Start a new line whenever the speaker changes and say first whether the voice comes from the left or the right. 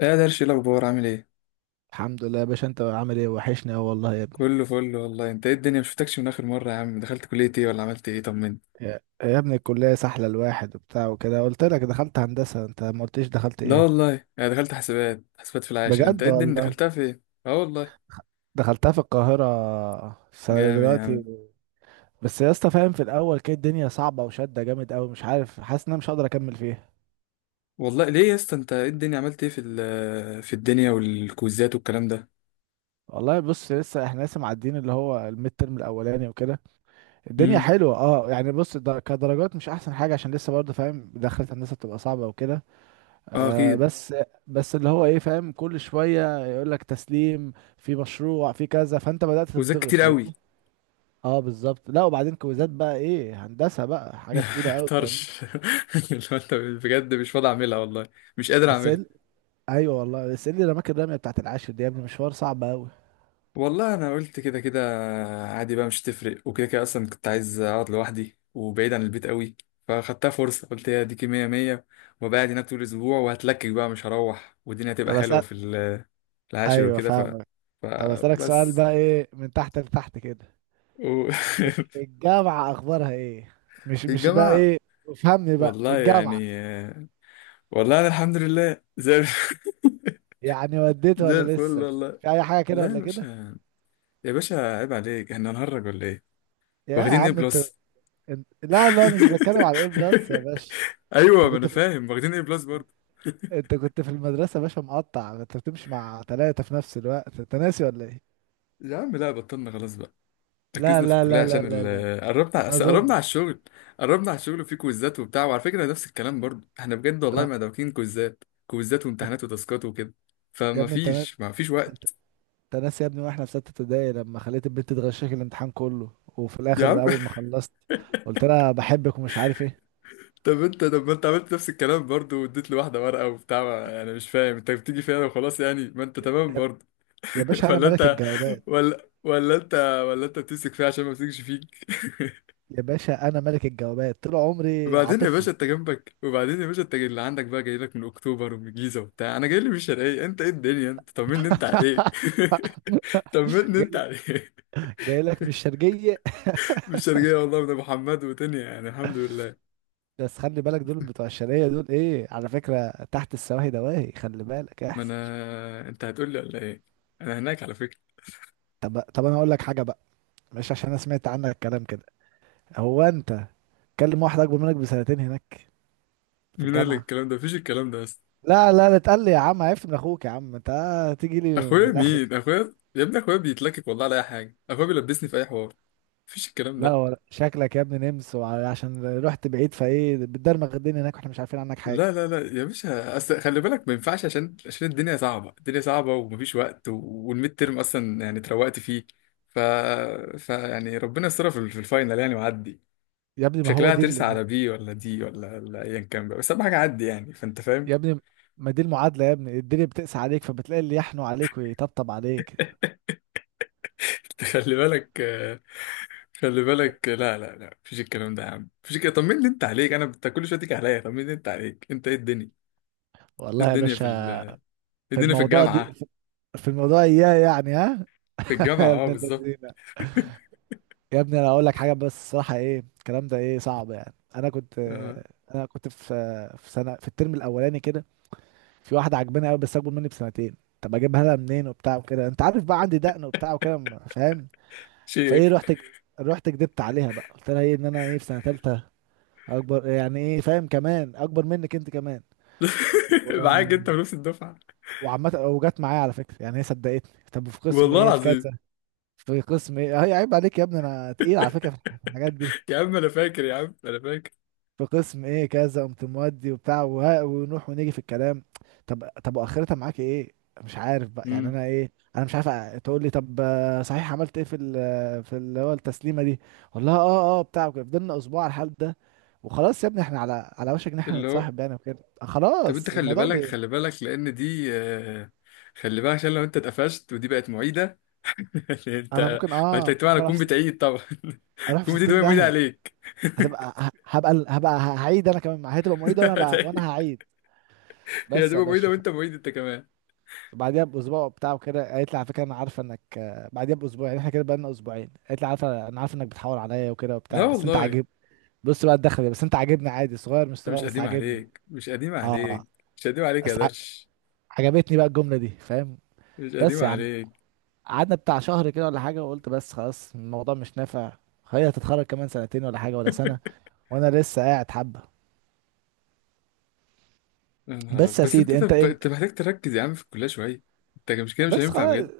left: ايه يا درش، إيه الاخبار؟ عامل ايه؟
right: الحمد لله يا باشا، انت عامل ايه؟ وحشني اه والله يا ابني.
left: كله فل والله. انت ايه الدنيا؟ مشفتكش من اخر مره يا عم. دخلت كليه ايه ولا عملت ايه؟ طمني.
right: يا ابني الكلية سحلة الواحد وبتاع وكده. قلت لك دخلت هندسة، انت ما قلتش دخلت
left: لا
right: ايه؟
left: والله، انا دخلت حسابات في العاشر. انت ايه
right: بجد
left: الدنيا؟
right: والله.
left: دخلتها في ايه؟ اه والله.
right: دخلتها في القاهرة السنة
left: جامد يا
right: دلوقتي.
left: عم.
right: بس يا اسطى، فاهم، في الاول كده الدنيا صعبة وشدة جامد قوي، مش عارف، حاسس ان انا مش هقدر اكمل فيها.
left: والله ليه يا اسطى؟ انت ايه الدنيا؟ عملت ايه في الدنيا والكوزات والكلام ده؟
right: والله بص، لسه احنا لسه معديين اللي هو الميد ترم الاولاني وكده. الدنيا
left: امم.
right: حلوة اه يعني، بص، كدرجات مش احسن حاجة عشان لسه برضه، فاهم، دخلت هندسة بتبقى صعبة وكده.
left: اه
right: آه
left: اكيد.
right: بس. بس اللي هو ايه، فاهم، كل شويه يقول لك تسليم في مشروع في كذا، فانت بدات
left: كوزات
right: تتضغط،
left: كتير
right: فاهم.
left: قوي.
right: اه بالظبط. لا وبعدين كويزات بقى، ايه، هندسه بقى حاجه تقيله قوي، فاهم.
left: طرش اللي هو، انت بجد مش فاضي اعملها والله. مش قادر.
right: بس ال... ايوه والله. بس ايه اللي رماك الرميه بتاعت العاشر دي يا ابني؟ مشوار صعب قوي.
left: والله انا قلت كده كده. عادي بقى، مش تفرق، وكده كده اصلا كنت عايز اقعد لوحدي وبعيد عن البيت قوي. فخدتها فرصه، قلت هي ديكي مية مية. وأبقى قاعد هناك طول الاسبوع وهتلكك بقى مش هروح، والدنيا هتبقى
right: طب
left: حلوه
right: اسال
left: العاشر
right: ايوه
left: وكده
right: فاهمك. طب اسالك سؤال
left: فبس
right: بقى، ايه من تحت لتحت كده
left: و...
right: الجامعه اخبارها ايه؟ مش
left: في
right: مش بقى
left: الجامعه.
right: ايه، افهمني بقى
left: والله يعني.
right: الجامعه
left: والله انا الحمد لله زي
right: يعني، وديت
left: زي
right: ولا
left: الفل
right: لسه
left: والله.
right: في اي حاجه كده
left: لا يا
right: ولا كده؟
left: باشا. يا باشا عيب عليك، احنا هنهرج ولا ايه؟
right: يا
left: واخدين ايه
right: عم انت،
left: بلس؟
right: لا لا، مش بتكلم على ايه بلس يا باشا.
left: ايوه
right: انت
left: ما
right: كنت
left: انا
right: في...
left: فاهم واخدين ايه بلس برضه.
right: انت كنت في المدرسة يا باشا مقطع، انت بتمشي مع ثلاثة في نفس الوقت، انت ناسي ولا ايه؟
left: يا عم لا، بطلنا خلاص بقى.
right: لا
left: ركزنا في
right: لا
left: الكليه
right: لا لا
left: عشان
right: لا لا، ما
left: أصل قربنا على
right: اظنش.
left: الشغل. قربنا على الشغل، وفي كويزات وبتاع، وعلى فكره نفس الكلام برضه احنا بجد والله
right: لا.
left: ما دابكين كويزات كويزات
right: انت...
left: وامتحانات وتاسكات وكده.
right: يا
left: فما
right: ابني انت نا...
left: فيش ما فيش
right: انت
left: وقت.
right: انت ناسي يا ابني واحنا في ستة ابتدائي لما خليت البنت تغشك الامتحان كله، وفي
left: يا عم.
right: الاخر اول ما خلصت قلت لها بحبك ومش عارف ايه؟
left: طب ما انت عملت نفس الكلام برضه، واديت لي واحده ورقه وبتاع، انا مش فاهم، انت بتيجي فيها وخلاص يعني ما انت تمام برضه.
right: يا باشا انا
left: ولا
right: ملك
left: انت.
right: الجوابات.
left: ولا انت. ولا انت بتمسك فيها عشان ما بتمسكش فيك.
right: يا باشا انا ملك الجوابات، طول عمري
left: وبعدين يا
right: عاطفي.
left: باشا انت جنبك، وبعدين يا باشا انت اللي عندك بقى، جاي لك من اكتوبر ومن الجيزه وبتاع، انا جاي لي من الشرقيه. انت ايه الدنيا؟ انت طمني انت عليك. طمني
right: جاي
left: انت
right: لك،
left: عليك.
right: جاي لك مش شرجية.
left: من الشرقيه والله، من ابو حماد ودنيا يعني الحمد لله.
right: بس خلي بالك، دول بتوع الشرقية دول، ايه على فكرة، تحت السواهي دواهي، خلي بالك
left: ما
right: احذر.
left: انا، انت هتقول لي ولا ايه؟ انا هناك على فكره.
right: طب انا اقول لك حاجة بقى، مش عشان انا سمعت عنك الكلام كده. هو انت تكلم واحد اكبر منك بسنتين هناك في
left: مين قال لك
right: الجامعة؟
left: الكلام ده؟ مفيش الكلام ده اصلا.
right: لا لا لا، تقل لي يا عم؟ عرفت من اخوك يا عم انت، تيجي لي من
left: اخويا؟
right: الاخر.
left: مين اخويا يا ابني؟ اخويا بيتلكك والله على اي حاجه، اخويا بيلبسني في اي حوار. مفيش الكلام
right: لا،
left: ده.
right: ولا شكلك يا ابني نمس، عشان رحت بعيد فايه بتدرمغ الدنيا هناك واحنا مش عارفين عنك
left: لا،
right: حاجة.
left: لا، لا يا باشا، اصل خلي بالك ما ينفعش، عشان الدنيا صعبه، الدنيا صعبه، ومفيش وقت والميد ترم اصلا يعني اتروقت فيه. ف... ف يعني ربنا يسترها في الفاينل يعني وعدي.
right: يا ابني ما هو
left: شكلها
right: دي اللي
left: هترسى على بي ولا دي ولا ايا كان بقى، بس اهم حاجه عدي يعني، فانت فاهم.
right: يا ابني ما دي المعادلة، يا ابني الدنيا بتقسى عليك فبتلاقي اللي يحنوا عليك ويطبطب عليك.
left: خلي بالك خلي بالك لا، لا، لا، مفيش الكلام ده يا عم، مفيش الكلام. طمني انت عليك. انا كل شويه تيجي عليا، طمني انت عليك، انت ايه الدنيا؟ إيه
right: والله يا
left: الدنيا
right: باشا،
left: إيه
right: في
left: الدنيا في
right: الموضوع دي،
left: الجامعه؟
right: في الموضوع اياه يعني، ها؟
left: في
right: يا
left: الجامعه اه
right: ابن
left: بالظبط.
right: اللذينه، يا ابني انا اقول لك حاجه بس الصراحه، ايه الكلام ده، ايه صعب يعني. انا كنت
left: آه.
right: انا كنت في سنه، في الترم الاولاني كده، في واحده عجباني قوي بس اكبر مني بسنتين. طب اجيبها لها منين وبتاع وكده؟ انت عارف بقى عندي دقن وبتاع وكده فاهم. فايه
left: شيخ.
right: رحت كدبت عليها بقى، قلت لها ايه ان انا ايه في سنه ثالثه، اكبر يعني، ايه فاهم، كمان اكبر منك انت كمان. و...
left: معاك انت ونفس الدفعه.
right: وعامه وجت معايا على فكره، يعني هي صدقتني. طب في قسم
left: والله
right: ايه، في
left: العظيم.
right: كذا، في قسم ايه. هي عيب عليك يا ابني، انا تقيل على فكره في الحاجات دي.
left: يا عم انا فاكر، يا عم انا فاكر.
right: في قسم ايه كذا، قمت مودي وبتاع وها، ونروح ونيجي في الكلام. طب واخرتها معاك ايه؟ مش عارف بقى يعني،
left: امم.
right: انا ايه، انا مش عارف تقول لي طب صحيح عملت ايه في في اللي هو التسليمه دي؟ والله، بتاع وكده. فضلنا اسبوع على الحال ده، وخلاص يا ابني احنا على وشك ان احنا
left: اللي هو،
right: نتصاحب يعني، وكده
left: طب انت،
right: خلاص
left: خلي
right: الموضوع
left: بالك خلي بالك لان دي خلي بالك عشان لو انت اتقفشت ودي بقت معيده.
right: انا
left: انت،
right: ممكن،
left: وانت طبعا
right: ممكن اروح
left: هتكون
right: في
left: بتعيد طبعا.
right: اروح في
left: تكون بتعيد
right: 60
left: وهي معيده
right: داهيه.
left: عليك.
right: هتبقى ه- هبقى هبقى هعيد انا كمان، هتبقى معيد وانا بقى
left: هتعيد،
right: وانا هعيد.
left: هي
right: بس يا
left: هتبقى معيده
right: باشا،
left: وانت معيد انت كمان.
right: بعديها باسبوع بتاعه كده، قالت لي على فكره انا عارفه انك بعديها باسبوع يعني احنا كده بقالنا اسبوعين، قالت لي عارفه، انا عارفه انك بتحاول عليا وكده
left: لا
right: وبتاع بس انت
left: والله انت.
right: عاجب. بص بقى، الدخله دي بس، انت عاجبني، عادي صغير مش صغير
left: مش
right: بس
left: قديم
right: عاجبني.
left: عليك، مش قديم
right: اه.
left: عليك. مش قديم عليك يا
right: بس ع-
left: درش.
right: عجبتني بقى الجمله دي، فاهم.
left: مش قديم
right: بس يا عم،
left: عليك.
right: قعدنا بتاع شهر كده ولا حاجه، وقلت بس خلاص الموضوع مش نافع، هي هتتخرج كمان سنتين ولا حاجه ولا سنه، وانا لسه قاعد حبه.
left: يا نهار أبيض.
right: بس يا
left: بس انت
right: سيدي، انت
left: طب
right: انت
left: انت محتاج تركز يا عم في الكليه شويه. انت مش كده مش
right: بس
left: هينفع
right: خلاص،
left: بجد.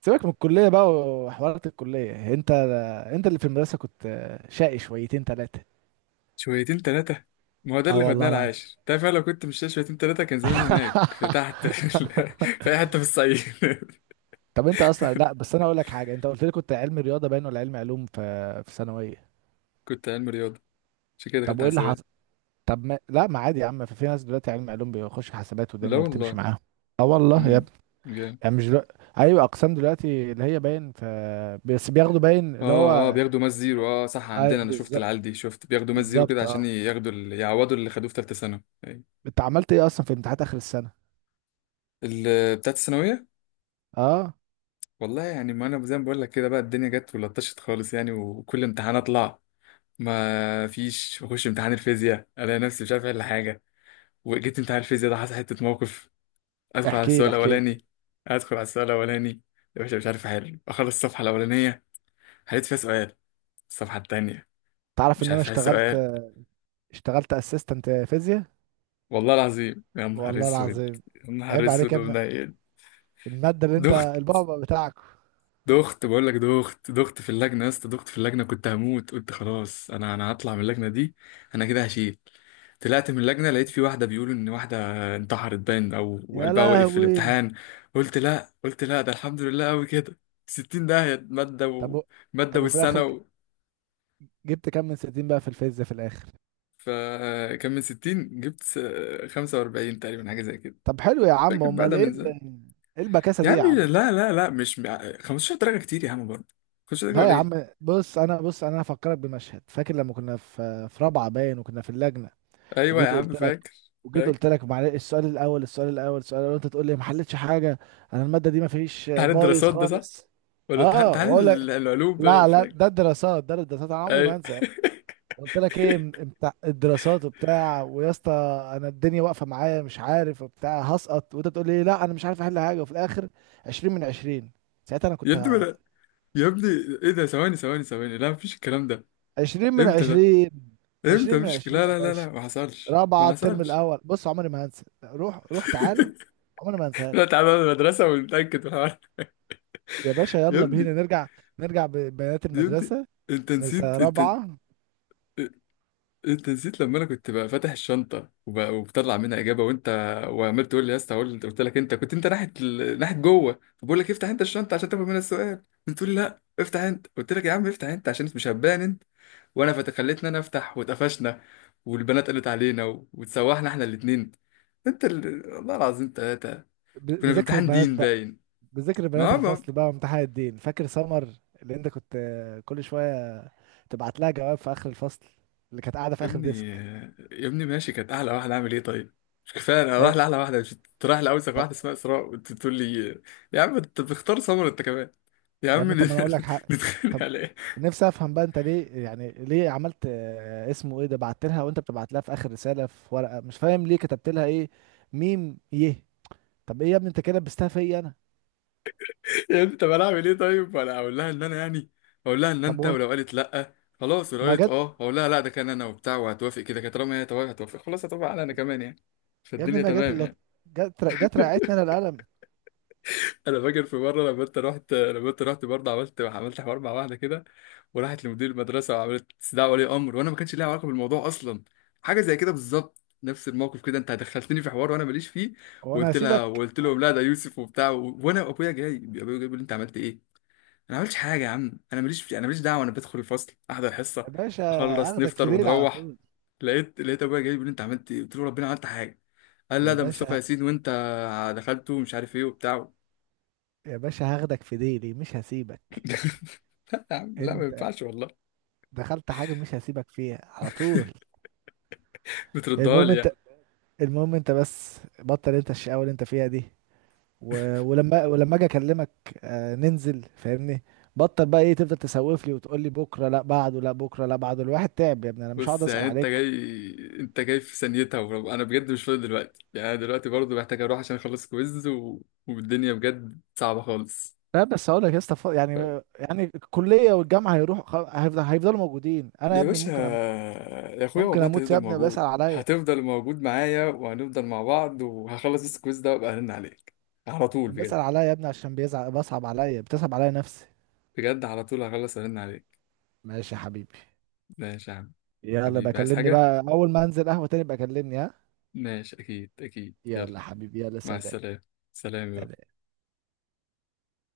right: سيبك من الكليه بقى وحوارات الكليه. انت اللي في المدرسه كنت، شقي شويتين ثلاثه،
left: شويتين ثلاثه. ما هو ده
right: اه
left: اللي خدناه
right: والله العظيم.
left: العاشر. تعرف أنا لو كنت مش شويتين ثلاثه كان زماني هناك في تحت في اي حته في الصعيد.
right: طب انت اصلا، لا بس انا اقول لك حاجه، انت قلت لي كنت علم رياضه باين ولا علم علوم في ثانويه؟
left: كنت علم رياضه. عشان كده
right: طب
left: دخلت
right: وايه اللي
left: حسابات.
right: حصل؟ طب ما... لا، ما عادي يا عم، في ناس دلوقتي علم علوم بيخش حسابات
left: لا
right: والدنيا بتمشي
left: والله.
right: معاهم، اه والله يا
left: امم.
right: ابني.
left: جامد.
right: يعني مش دلوقتي... ايوه، اقسام دلوقتي اللي هي باين، بس بياخدوا باين اللي
left: اه، اه،
right: هو،
left: بياخدوا ماس زيرو.
right: لا،
left: اه صح،
right: اي
left: عندنا انا شفت
right: بالظبط،
left: العيال دي، شفت بياخدوا ماس زيرو كده
right: بالظبط اه.
left: عشان ياخدوا يعوضوا اللي خدوه في ثالثه ثانوي. أيوة.
right: انت عملت ايه اصلا في امتحانات اخر السنه؟
left: بتاعت الثانويه.
right: اه،
left: والله يعني، ما انا زي ما بقول لك كده بقى، الدنيا جت ولطشت خالص يعني، وكل امتحان اطلع. ما فيش بخش امتحان الفيزياء الاقي نفسي مش عارف الا حاجه. وجيت امتحان الفيزياء ده، حصل حته موقف. ادخل على
right: احكي
left: السؤال
right: لي احكي لي.
left: الاولاني. ادخل على السؤال الاولاني. يا باشا مش عارف احل. اخلص الصفحه الاولانيه، حليت فيها سؤال. الصفحه التانيه،
right: تعرف
left: مش
right: ان انا
left: عارف احل
right: اشتغلت
left: سؤال.
right: اشتغلت اسيستنت فيزياء.
left: والله العظيم يا نهار
right: والله
left: اسود.
right: العظيم،
left: يا نهار
right: عيب عليك يا
left: اسود
right: ابني،
left: ومنيل.
right: المادة اللي انت
left: دخت.
right: البعبع بتاعك.
left: دخت بقول لك، دخت دخت في اللجنه يا اسطى، دخت في اللجنه، كنت هموت. قلت خلاص انا هطلع من اللجنه دي، انا كده هشيل. طلعت من اللجنة لقيت في واحدة بيقولوا إن واحدة انتحرت باين، أو
right: يا
left: وقلبها وقف في
right: لهوي.
left: الامتحان. قلت لا، قلت لا، ده الحمد لله أوي كده. ستين داهية مادة.
right: طب و-
left: ومادة
right: طب وفي الاخر
left: والسنة
right: جبت كام من 60 بقى في الفيزياء في الاخر؟
left: فكان من ستين جبت خمسة وأربعين تقريبا، حاجة زي كده.
right: طب حلو يا عم،
left: فاكر بقى،
right: امال
left: ده
right: ايه
left: من زمان.
right: ايه البكاسة
left: يا
right: دي
left: عم
right: يا عم؟
left: لا. لا، لا، مش خمستاشر درجة كتير يا عم برضه. خمستاشر درجة
right: لا يا
left: قليل.
right: عم بص، انا بص، انا هفكرك بمشهد، فاكر لما كنا في رابعة باين وكنا في اللجنة؟
left: أيوة يا
right: وجيت
left: عم
right: قلت لك
left: فاكر.
right: وجيت
left: فاكر
right: قلت لك معلش السؤال الاول، السؤال الاول، السؤال الاول، انت تقول لي ما حلتش حاجة، انا المادة دي ما فيش
left: امتحان
right: بايظ
left: الدراسات ده صح؟
right: خالص
left: ولا امتحان
right: اه،
left: امتحان
right: واقول لك
left: العلوم ده؟ أنا
right: لا
left: مش
right: لا
left: فاكر.
right: ده الدراسات، ده الدراسات انا عمري ما
left: أيوة.
right: هنسى، قلت لك ايه بتاع الدراسات وبتاع، ويا اسطى انا الدنيا واقفه معايا مش عارف وبتاع هسقط، وانت تقول لي لا انا مش عارف احل حاجه، وفي الاخر 20 من 20. ساعتها انا كنت
left: يبدو. يا ابني. ايه ده؟ ثواني، ثواني، ثواني، لا مفيش الكلام ده.
right: 20 من
left: امتى ده؟
right: 20،
left: امتى؟
right: 20 من
left: مفيش،
right: 20
left: لا،
right: يا
left: لا، لا، لا،
right: باشا،
left: ما حصلش، ما
right: رابعه الترم
left: حصلش.
right: الاول، بص عمري ما هنسى. روح روح تعالى، عمري ما هنساها
left: لا
right: لك.
left: تعالى المدرسة ونتأكد من الحوار.
right: يا باشا
left: يا
right: يلا
left: ابني.
right: بينا نرجع ببنات
left: يا ابني
right: المدرسه،
left: انت
right: نسا
left: نسيت، انت،
right: رابعه،
left: انت نسيت لما انا كنت بقى فاتح الشنطه وبطلع منها اجابه، وانت وعمال تقول لي يا اسطى، قلت لك، انت كنت ناحيه ناحيه جوه، فبقول لك افتح انت الشنطه عشان تاخد منها السؤال، بتقول لي لا افتح انت، قلت لك يا عم افتح انت عشان مش هبان انت. وانا خليتني انا افتح، واتقفشنا. والبنات قالت علينا وتسوحنا احنا الاثنين. انت والله العظيم ثلاثه. كنا في
right: بذكر
left: امتحان
right: البنات
left: دين
right: بقى،
left: باين.
right: بذكر
left: ما
right: بنات
left: هو،
right: الفصل بقى، وامتحان الدين فاكر سمر اللي انت كنت كل شويه تبعت لها جواب في اخر الفصل اللي كانت قاعده في
left: يا
right: اخر
left: ابني،
right: ديسك؟
left: يا ابني ماشي كانت احلى واحده، اعمل ايه طيب؟ مش كفايه انا رايح
right: ايوه
left: لاحلى واحده، مش كنت رايح لاوسخ
right: طب،
left: واحده اسمها اسراء، وانت بتقول لي يا عم انت بتختار سمر انت كمان؟ يا
right: يا
left: عم
right: ابني طب ما انا اقول لك حق،
left: نتخانق
right: طب
left: على ايه؟
right: نفسي افهم بقى، انت ليه يعني، ليه عملت اسمه ايه ده، بعت لها وانت بتبعت لها في اخر رساله في ورقه، مش فاهم ليه كتبت لها ايه، ميم يه. طب ايه يا ابني، انت كده لبستها فيا انا.
left: يا ابني طب انا اعمل ايه طيب؟ انا اقول لها ان انا يعني، اقول لها ان
right: طب
left: انت،
right: وانت،
left: ولو قالت لا خلاص، ولو
right: ما
left: قالت
right: جت
left: اه اقول لها لا ده كان انا وبتاع وهتوافق كده كده، طالما هي توافق هتوافق، خلاص هتوافق على انا كمان يعني،
right: يا ابني،
left: فالدنيا
right: ما جت
left: تمام
right: الا،
left: يعني.
right: جت رقعتني انا القلم.
left: انا فاكر في مره، لما انت رحت برضه، عملت حوار مع واحده كده، وراحت لمدير المدرسه وعملت استدعاء ولي امر، وانا ما كانش ليها علاقه بالموضوع اصلا. حاجه زي كده بالظبط، نفس الموقف كده، انت دخلتني في حوار وانا ماليش فيه.
right: هو انا
left: وقلت لها،
right: هسيبك؟
left: وقلت
right: آه،
left: لهم لا ده يوسف وبتاع وانا، وابويا جاي، ابويا جاي بيقول لي انت عملت ايه. انا ما عملتش حاجه يا عم، انا ماليش انا ماليش دعوه، انا بدخل الفصل احضر حصه،
right: يا باشا
left: اخلص
right: هاخدك في
left: نفطر
right: ديلي على
left: ونروح.
right: طول.
left: لقيت ابويا جاي بيقول لي انت عملت ايه، قلت له ربنا عملت حاجه؟ قال لا
right: يا
left: ده مصطفى
right: باشا،
left: ياسين، وانت دخلته مش عارف ايه وبتاع.
right: يا باشا هاخدك في ديلي مش هسيبك.
left: لا يا عم لا، ما
right: انت
left: ينفعش والله.
right: دخلت حاجة مش هسيبك فيها على طول.
left: بتردها
right: المهم
left: لي
right: انت،
left: يعني؟
right: المهم انت بس بطل انت الشقاوة اللي انت فيها دي، ولما اجي اكلمك، آه ننزل فاهمني. بطل بقى ايه تفضل تسوف لي وتقول لي بكره لا بعده لا بكره لا بعده، الواحد تعب يا ابني، انا مش هقعد
left: بص
right: اسال
left: يعني انت
right: عليك.
left: جاي، انت جاي في ثانيتها، انا بجد مش فاضي دلوقتي يعني، انا دلوقتي برضه محتاج اروح عشان اخلص كويز والدنيا بجد صعبة خالص.
right: لا بس هقول لك يا اسطى،
left: ف...
right: يعني الكليه والجامعه هيروح، هيفضلوا موجودين، انا يا
left: يا
right: ابني
left: باشا،
right: ممكن اموت،
left: يا اخويا
right: ممكن
left: والله انت
right: اموت يا
left: هتفضل
right: ابني،
left: موجود،
right: بسال عليا،
left: هتفضل موجود معايا، وهنفضل مع بعض، وهخلص بس الكويز ده وابقى ارن عليك على طول
right: بسال
left: بجد.
right: عليا يا ابني، عشان بيزعق بصعب عليا، بتصعب عليا نفسي.
left: بجد على طول هخلص ارن عليك.
right: ماشي يا حبيبي،
left: ماشي يا عم.
right: يلا
left: حبيبي عايز
right: بكلمني
left: حاجة؟
right: بقى اول ما انزل قهوة تاني بكلمني، ها؟
left: ماشي، اكيد اكيد، يلا.
right: يلا حبيبي يلا،
left: مع
right: سلام.
left: السلامة. سلام يا